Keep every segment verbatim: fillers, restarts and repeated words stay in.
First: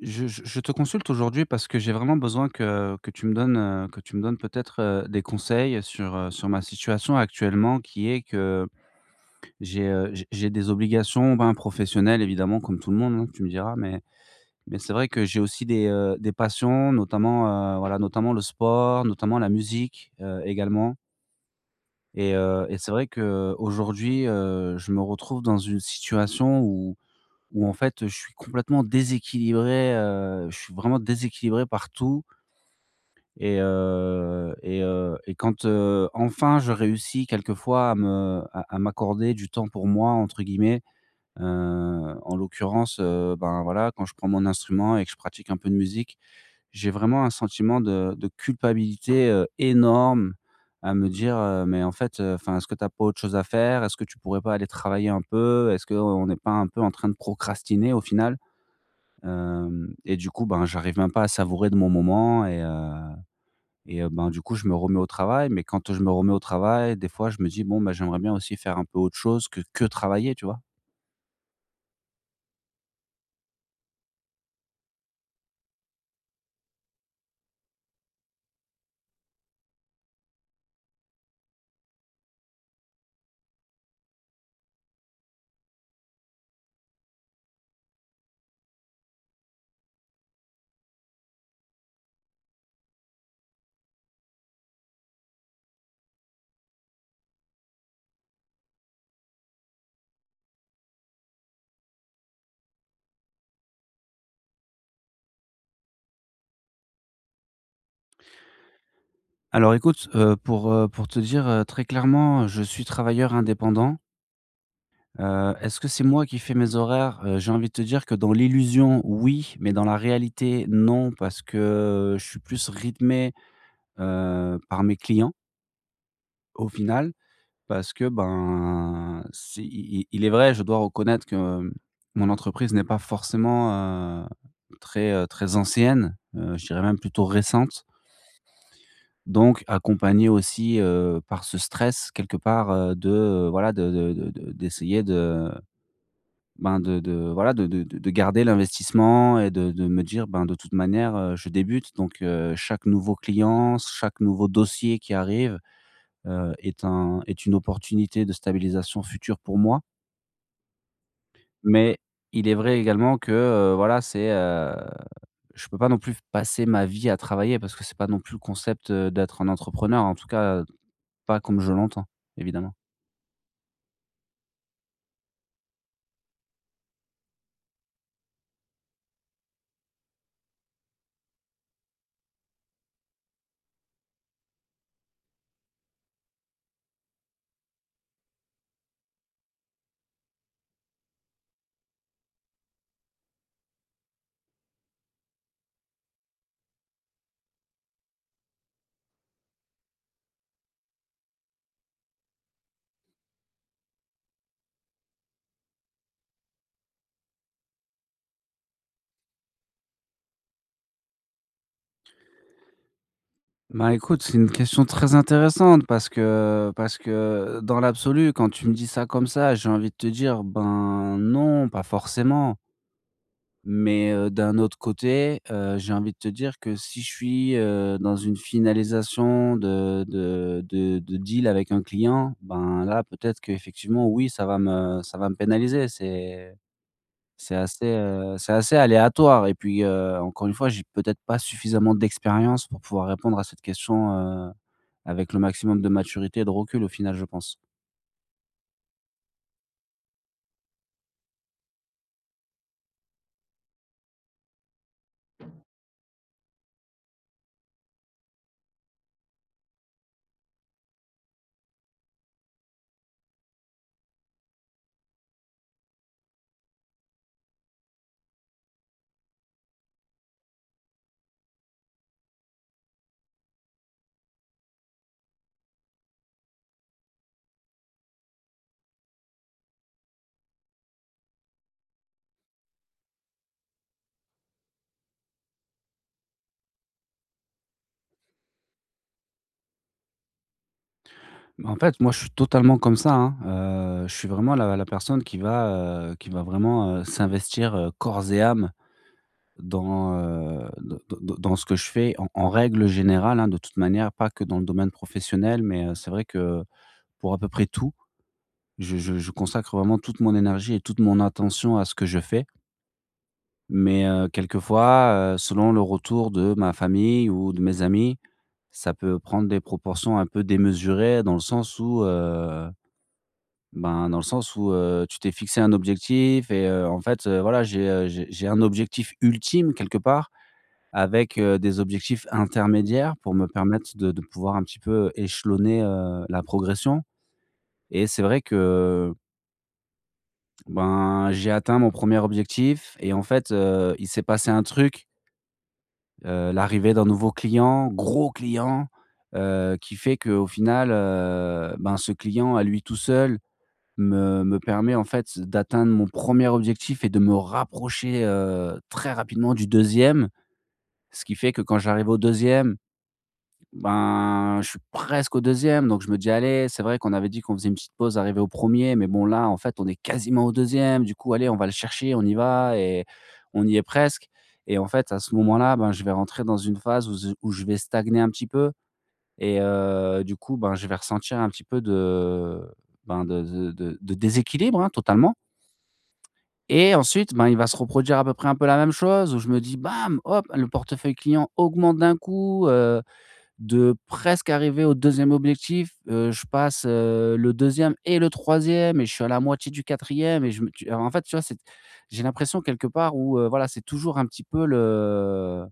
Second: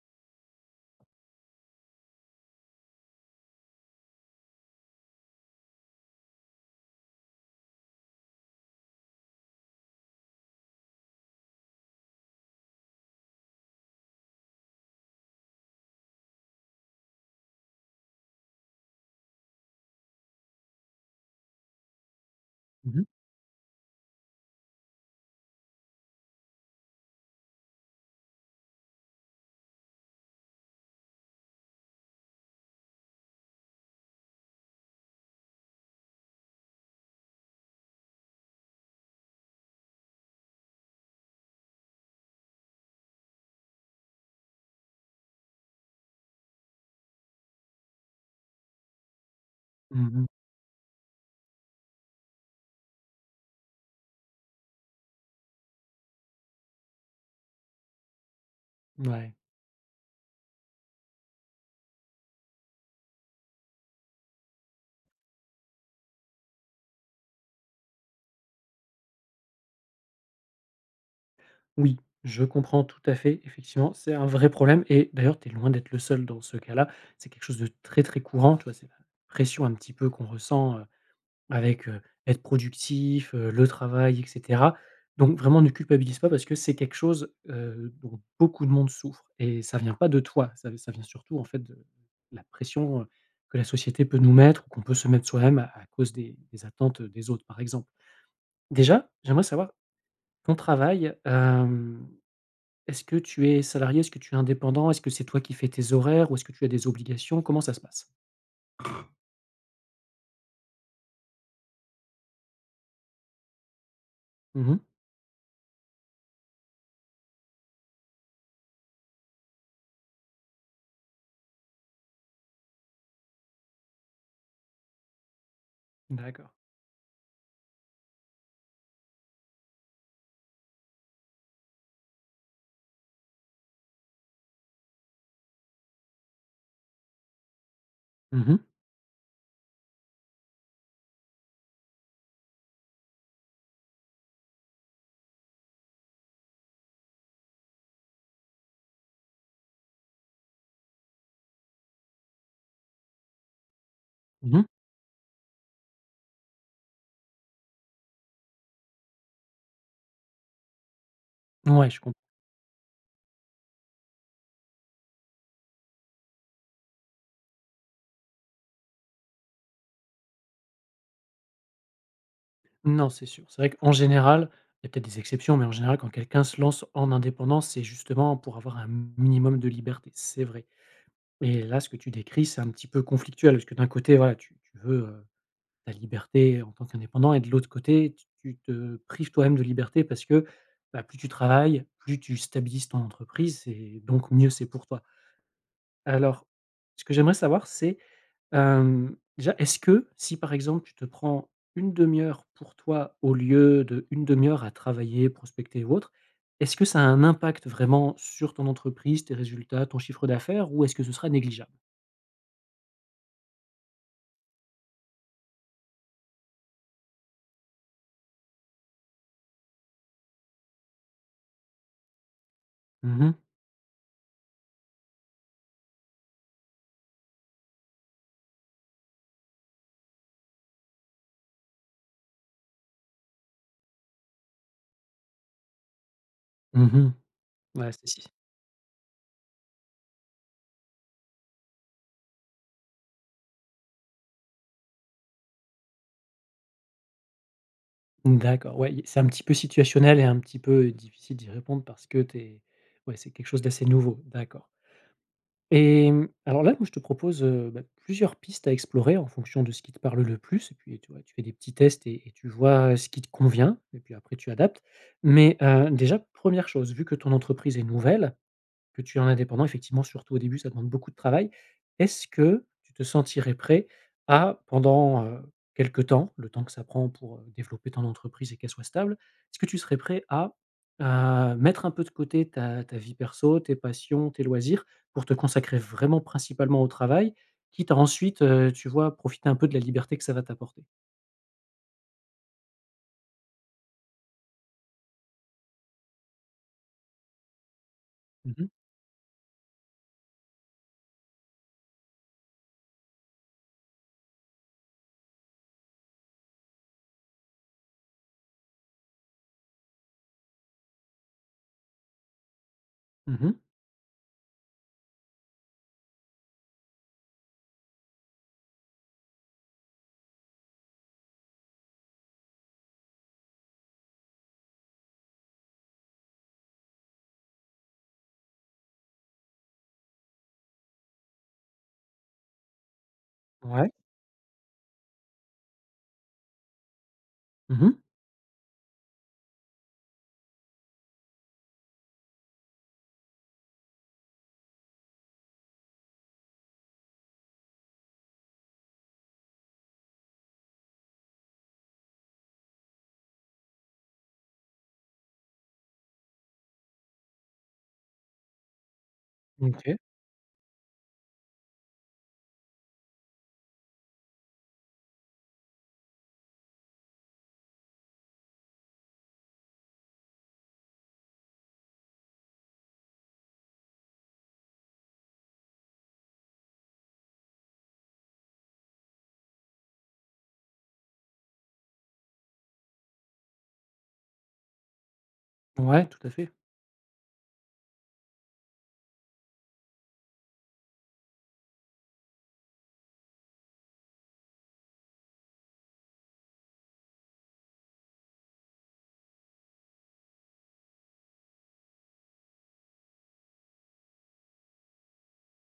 Je je je te consulte aujourd'hui parce que j'ai vraiment besoin que que tu me donnes, heu, que tu me donnes peut-être, heu, des conseils sur, heu, sur ma situation actuellement qui est que j'ai, heu, j'ai j'ai des obligations, ben, professionnelles évidemment comme tout le monde, hein, tu me diras, mais mais c'est vrai que j'ai aussi des, heu, des passions notamment, heu, voilà, notamment le sport, notamment la musique, heu, également. Et heu et c'est Mmh mh. vrai qu'aujourd'hui, heu, je me retrouve dans une situation où où en fait, je suis complètement déséquilibré, heu, je suis vraiment déséquilibré partout. et heu et heu et quand, heu, enfin je réussis quelquefois à me à à m'accorder «du temps pour moi» entre guillemets, heu, en l'occurrence, heu, ben, voilà, quand je prends mon instrument et que je pratique un peu de musique, j'ai vraiment un sentiment de de culpabilité, heu, Mmh. énorme, à me dire, heu: «Mais en fait, enfin, est-ce que t'as pas autre chose à faire? Est-ce que tu pourrais pas aller travailler un peu? Est-ce qu'on n'est pas un peu en train de procrastiner au final?» Ouais. Hem Et du coup, ben, j'arrive même pas à savourer de mon moment et heu et heu, ben, du coup, je me remets au travail. Mais quand je me remets au travail, des fois, je me dis: «Bon, ben, j'aimerais bien aussi faire un peu autre chose que que travailler», tu vois? Oui, je comprends tout à fait. Effectivement, c'est un vrai problème et d'ailleurs, tu es loin d'être le seul dans ce cas-là. C'est quelque chose de très, très courant, tu vois? C'est la pression un petit peu qu'on ressent, heu, avec, heu, être productif, heu, le travail et cetera. Donc vraiment, ne culpabilise pas parce que c'est quelque chose, heu, dont beaucoup de monde souffre et ça vient pas de toi. Ça ça vient surtout, en fait, de la pression, heu, que la société peut nous mettre ou qu'on peut se mettre soi-même à à cause des des attentes, des autres, par exemple. Déjà, j'aimerais savoir ton travail, hem, est-ce que tu es salarié? Est-ce que tu es indépendant? Est-ce que c'est toi qui fais tes horaires ou est-ce que tu as des obligations? Comment ça se passe? Alors écoute, heu, pour, heu, pour te dire, heu, très clairement, je suis travailleur indépendant. Mmh. Heu, est-ce que c'est moi qui fais mes horaires? Heu, j'ai envie de te dire que dans l'illusion, oui, mais dans la réalité, non, parce que je suis plus rythmé, heu, par mes clients, D'accord. au final. Parce que, ben, c'est i i il est vrai, je dois reconnaître que mon entreprise n'est pas forcément, heu, très, heu, très ancienne, heu, je dirais même plutôt récente. Mmh mh. Donc accompagné aussi, heu, par ce stress quelque part, heu, de, heu, voilà, de de de de d'essayer de ben, de de voilà, de de de de garder l'investissement et de de me dire: «Ben, de toute manière, heu, je débute donc heu, chaque nouveau client, chaque nouveau Mmh. dossier qui arrive, heu, est un est une opportunité de stabilisation future pour moi». Ouais, Mais je comprends. il est vrai également que, heu, voilà, c'est, heu, je peux pas non plus passer ma vie à travailler parce que c'est pas non plus le concept, heu, d'être un entrepreneur, en tout cas, pas comme je l'entends, évidemment. Non, c'est sûr. C'est vrai qu'en général, il y a peut-être des exceptions, mais en général, quand quelqu'un se lance en indépendance, c'est justement pour avoir un minimum de liberté, c'est vrai. Et là, ce que tu décris, c'est un petit peu conflictuel parce que d'un côté, voilà, tu tu veux, heu ta liberté en tant qu'indépendant et de l'autre côté, tu tu te prives toi-même de liberté parce que, bah, plus tu travailles, plus tu stabilises ton entreprise et donc mieux c'est pour toi. Alors, ce que j'aimerais savoir, c'est, hem, déjà, est-ce que si, par exemple, tu te prends une demi heure pour toi au lieu de une demi-heure à travailler, prospecter ou autre, est-ce que ça a un impact vraiment sur ton entreprise, tes résultats, ton chiffre d'affaires ou est-ce que ce sera négligeable? Bah, écoute, c'est une question très intéressante parce que parce que dans l'absolu, quand tu me dis ça comme ça, j'ai envie de te dire: «Ben, non, pas forcément». Mmh mh. Mais, heu, d'un autre côté, heu, j'ai envie de te dire que si je suis, heu, dans une finalisation de de de de deal avec un client, ben, là, peut-être que effectivement oui, ça va me ça va me pénaliser. C'est Mmh. c'est assez, Ouais, c'est si heu, c'est assez aléatoire et puis, heu, encore une fois, j'ai peut-être pas suffisamment d'expérience pour pouvoir répondre à cette question, heu, avec le maximum de maturité et de recul au final, je pense. d'accord, ouais, i c'est un petit peu situationnel et un petit peu difficile d'y répondre parce que t'es, ouais, c'est quelque chose d'assez nouveau, d'accord. Et mmh, alors là, moi, je te propose, heu, bah, plusieurs pistes à explorer en fonction de ce qui te parle le plus et puis, tu vois, tu fais des petits tests et et tu vois, ce qui te convient et puis après tu adaptes. Mais, heu, déjà première chose, vu que ton entreprise est nouvelle, que tu es en indépendant, effectivement, surtout au début, ça demande beaucoup de travail. Est-ce que tu te sentirais prêt à, pendant, heu, quelque temps, le temps que ça prend pour, heu, développer ton entreprise et qu'elle soit stable, est-ce que tu serais prêt à, heu, mettre un peu de côté ta ta vie perso, tes passions, tes loisirs, pour te consacrer vraiment principalement au travail, quitte à ensuite, heu, tu vois, profiter un peu de la liberté que ça va t'apporter? En fait, moi, je suis totalement comme ça, hein, heu, je suis vraiment la la personne qui va, heu, qui va vraiment, heu, s'investir, heu, corps et Mmh mh. âme dans, heu, d d dans ce que je fais en en règle générale, hein, de toute manière, pas que dans le domaine professionnel, mais, heu, c'est vrai que pour à peu près tout, je je je consacre vraiment toute mon énergie et toute mon attention à ce que je fais. Mmh. Mais heu, quelquefois, heu, selon le retour de ma famille ou de mes amis, ça peut prendre des proportions un peu démesurées dans le sens où, heu, ben, dans le sens où, heu, tu t'es fixé un objectif et heu, en fait, heu, voilà, j'ai, heu, j'ai j'ai un objectif ultime quelque part avec, heu, des objectifs intermédiaires pour me permettre Ouais. de de pouvoir un petit peu échelonner, heu, la progression. Mmh. Et c'est vrai que, ben, j'ai atteint mon premier objectif et en fait, heu, il s'est passé un truc. Heu, l'arrivée d'un nouveau client, gros client, heu, qui fait qu'au final, heu, ben, ce client à lui tout seul me me permet en fait d'atteindre mon premier objectif et de me rapprocher, heu, très rapidement du OK. deuxième. Ce qui fait que quand j'arrive au deuxième, ben, je suis presque au deuxième, donc je me dis: «Allez, c'est vrai qu'on avait dit qu'on faisait une petite pause arrivé au premier, mais bon là, en fait, on est quasiment au deuxième. Du coup, allez, on va le chercher, on y va» et on y est presque. Et en fait, à ce moment-là, ben, je vais rentrer dans une phase où ze où je vais stagner un petit peu et heu, du coup, ben, je vais ressentir un petit peu de ben, de de de de déséquilibre, hein, totalement. Ouais, tout à fait. Et ensuite, ben, il va se reproduire à peu près un peu la même chose où je me dis: «Bam, hop, le portefeuille client augmente d'un coup, heu», de presque arriver au deuxième objectif, heu, je passe, heu, le deuxième et le troisième et je suis à la moitié du quatrième et je me tu en fait, tu vois, c'est j'ai l'impression quelque part où, heu, voilà, c'est toujours un petit peu le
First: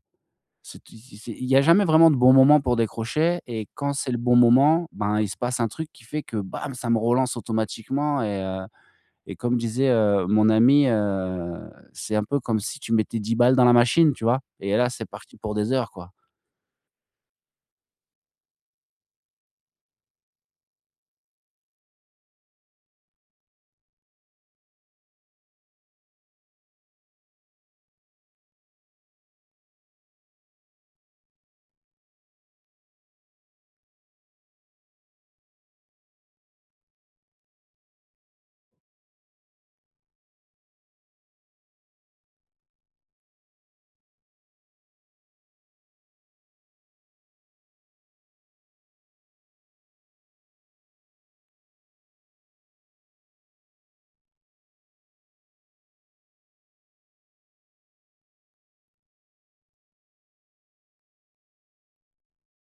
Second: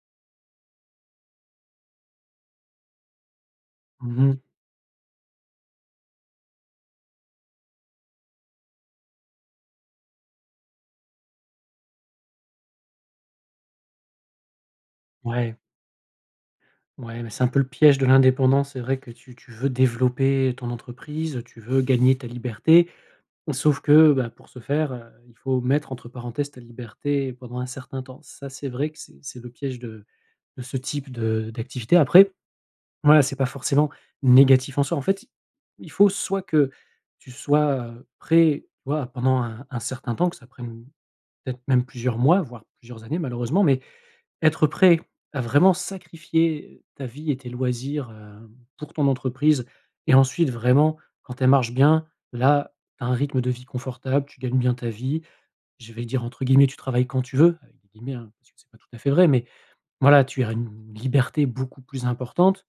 c'est c'est il y a jamais vraiment de bon moment pour décrocher, et quand c'est le bon Mmh. moment, ben, il se passe un truc qui fait que bam, ça me relance automatiquement. Et heu et comme disait, heu, mon ami, heu, c'est un peu comme si tu mettais dix balles dans la machine, tu vois? Et là, c'est parti pour Ouais. des heures, quoi. Ouais, mais c'est un peu le piège de l'indépendance. C'est vrai que tu tu veux développer ton entreprise, tu veux gagner ta liberté, sauf que, bah, pour ce faire, heu, il faut mettre entre parenthèses ta liberté pendant un certain temps. Ça, c'est vrai que c'est c'est le piège de de ce type de d'activité. Après, voilà, c'est pas forcément négatif en soi. En fait, il faut soit que tu sois, heu, prêt, tu vois, pendant un un certain temps, que ça prenne peut-être même plusieurs mois, voire plusieurs années malheureusement, mais être prêt à vraiment sacrifier ta vie et tes loisirs, heu, pour ton entreprise et ensuite vraiment quand elle marche bien, là, tu as un rythme de vie confortable, tu gagnes bien ta vie. Je vais dire entre guillemets «tu travailles quand tu veux», avec des guillemets, hein, parce que c'est pas tout à fait vrai, mais voilà, tu as une liberté beaucoup plus importante.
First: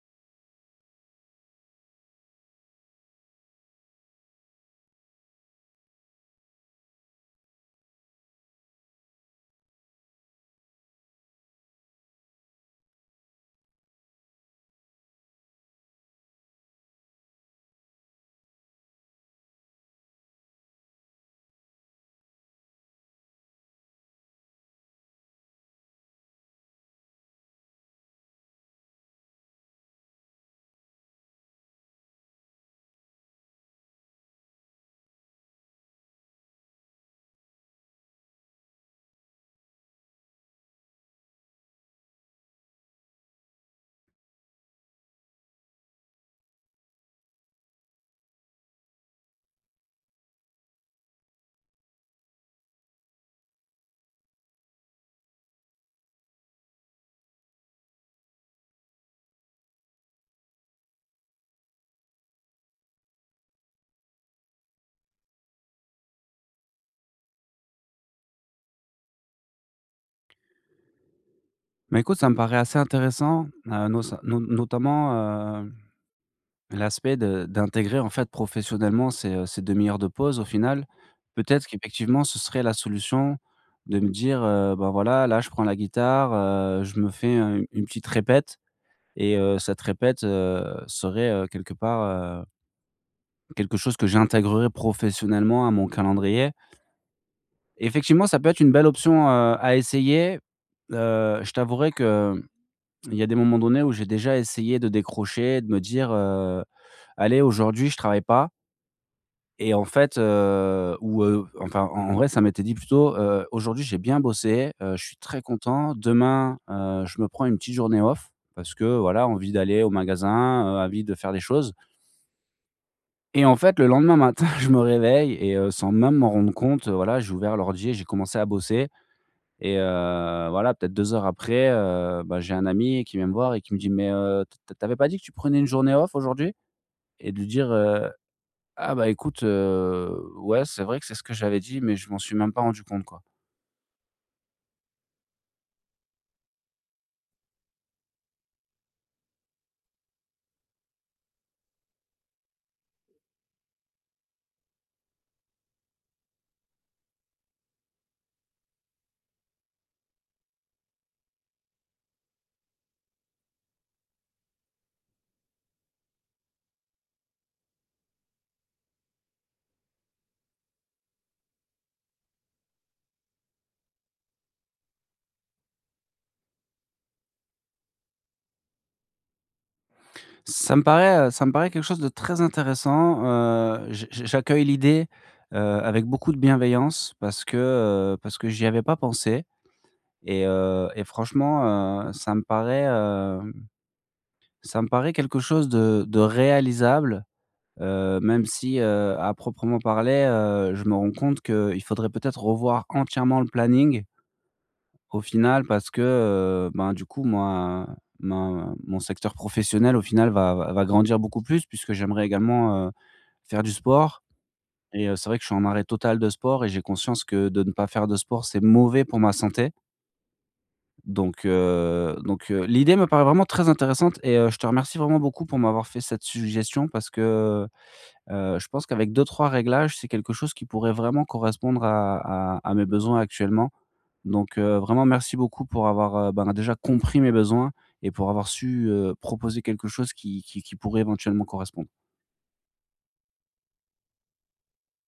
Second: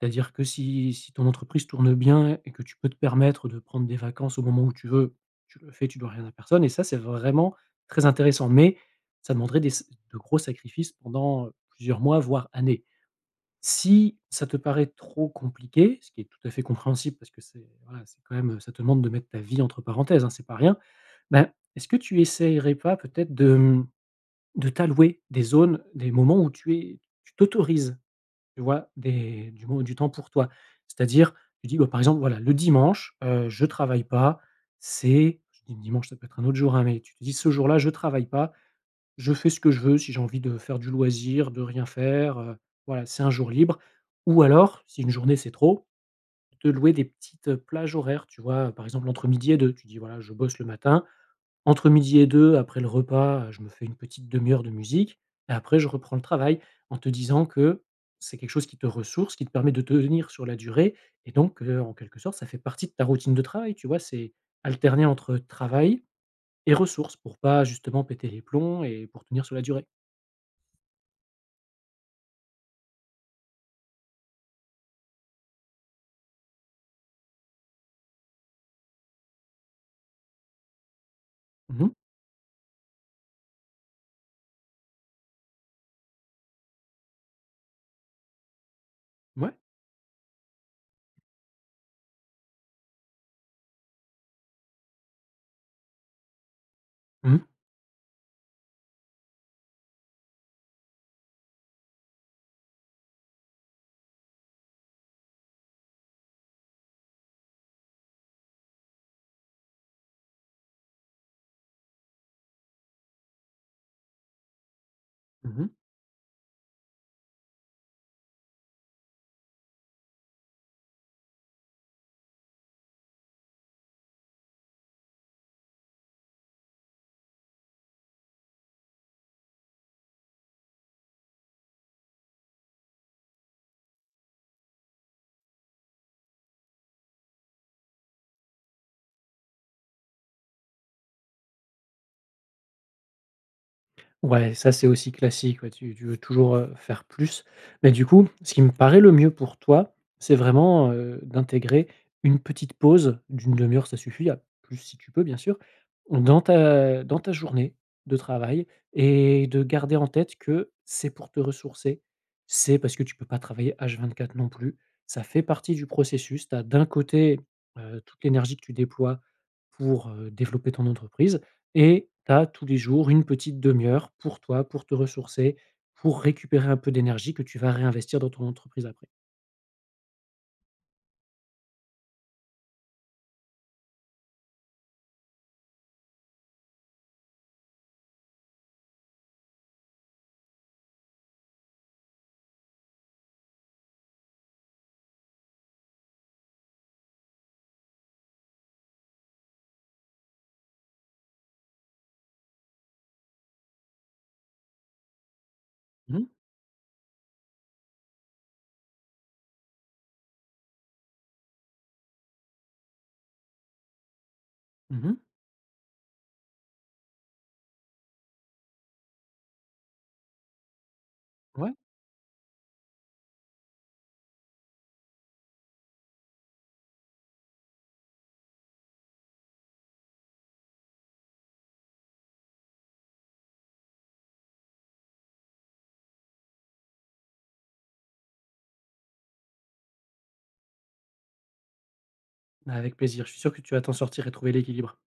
C'est-à-dire que si si ton entreprise tourne bien et que tu peux te permettre de prendre des vacances au moment où tu veux, tu le fais, tu dois rien à personne et ça, c'est vraiment très intéressant, mais ça demanderait des de gros sacrifices pendant, plusieurs mois, voire années. Si ça te paraît trop compliqué, ce qui est tout à fait compréhensible parce que c'est voilà, c'est quand même, ça te demande de mettre ta vie entre parenthèses, hein, c'est pas rien. Ben, est-ce que tu essayerais pas peut-être de, mmh, de t'allouer des zones, des moments où tu es tu t'autorises, tu vois? Des du mo du temps pour toi. C'est-à-dire, tu dis, bah, par exemple, voilà, le dimanche, heu, je travaille pas, c'est je dis dimanche, ça peut être un autre jour, hein, mais tu te dis: «Ce jour-là, je travaille pas, je fais ce que je veux, si j'ai envie de faire du loisir, de rien faire, heu, voilà, c'est un jour libre». Ou alors, si une journée, c'est trop, te louer des petites, plages horaires, tu vois? Par exemple, entre midi et deux tu dis: «Voilà, je bosse le matin, entre midi et deux, après le repas, je me fais une petite demi heure de musique et après je reprends le travail en te disant que c'est quelque chose qui te ressource, qui te permet de tenir sur la durée et donc heu, en quelque sorte, ça fait partie de ta routine de travail, tu vois? C'est alterner entre travail et ressources pour pas justement péter les plombs et pour tenir sur la durée». Bah, écoute, ça me paraît assez intéressant, heu, nos so, no notamment, heu, l'aspect de d'intégrer, en fait, professionnellement ces, heu, ces une heure heures de pause au final. Peut-être Mmh. qu'effectivement ce serait la solution de me dire, heu: «Ben, voilà, là je prends la guitare, heu, je me fais, heu, une petite répète» et Ouais. heu, cette répète, heu, serait, heu, quelque part, heu, quelque chose que j'intégrerais professionnellement à mon calendrier. Mmh mh. Effectivement, ça peut être une belle option, heu, à essayer. Heu, je t'avouerai que Il y a des moments donnés où j'ai déjà essayé de décrocher, de me dire, heu: «Allez, aujourd'hui, je travaille pas», et en fait, heu, ou, heu, enfin, en en vrai, ça m'était dit plutôt, heu: «Aujourd'hui, j'ai bien bossé, heu, je suis très Mmh. content. Demain, heu, je me prends une petite journée off parce que, voilà, envie d'aller au magasin, heu, envie de faire des choses». Et en fait, le lendemain matin, je me réveille et heu, sans même m'en rendre compte, heu, voilà, j'ai ouvert l'ordi et j'ai commencé à bosser. Et heu, voilà, peut-être deux heures après, heu, bah, j'ai un ami qui vient me voir et qui me dit: «Mais, heu, t t tu pas dit que tu prenais une journée off aujourd'hui?» et de lui dire, heu: «Ah bah, écoute, heu, ouais, c'est vrai que c'est ce que j'avais dit, mais je m'en suis même pas rendu compte, quoi». Ouais, ça c'est aussi classique, ouais, tu tu veux toujours, heu, faire plus. Mais du coup, ce qui me paraît le mieux pour toi, c'est vraiment, heu, d'intégrer une petite pause d'une demi heure, ça suffit, à plus si tu peux bien sûr, dans ta dans ta journée de travail et de garder en tête que c'est pour te ressourcer. C'est parce que tu peux pas travailler hache vingt-quatre non plus. Ça fait partie du processus. Tu as d'un côté, heu, toute l'énergie que tu déploies pour, heu, développer ton entreprise et tu as tous les jours une petite demi heure pour toi, pour te ressourcer, pour récupérer un peu d'énergie que tu vas réinvestir dans ton entreprise après. Ça me paraît, heu, ça me paraît quelque chose de très intéressant, heu, j' j' j'accueille l'idée, heu, avec beaucoup de bienveillance parce que, heu, parce que j'y avais pas pensé. Et heu et franchement, heu, ça me paraît, hem, ça me paraît quelque chose de de réalisable, heu, même si, heu, à proprement parler, heu, je me rends compte qu'il faudrait peut-être revoir entièrement le planning au final parce que, Mmh mh. heu, ben, du coup, moi, ma mon secteur professionnel, au final, va va va grandir beaucoup plus puisque j'aimerais également, heu, faire du sport. Et Mmh. heu, c'est vrai que je suis en arrêt total de sport et j'ai conscience que de ne pas faire de sport, c'est mauvais pour ma santé donc Ouais, heu donc heu, l'idée me paraît vraiment très intéressante. Et heu, je te remercie vraiment beaucoup pour m'avoir fait cette suggestion parce que Heu, je pense qu'avec deux trois réglages, c'est quelque chose qui pourrait vraiment correspondre à à à mes besoins actuellement. Donc, heu, vraiment merci beaucoup pour avoir, heu, ben, déjà compris mes besoins et pour avoir su, heu, proposer quelque chose qui qui qui pourrait éventuellement correspondre. avec plaisir. Je suis sûr que tu vas t'en sortir et trouver l'équilibre.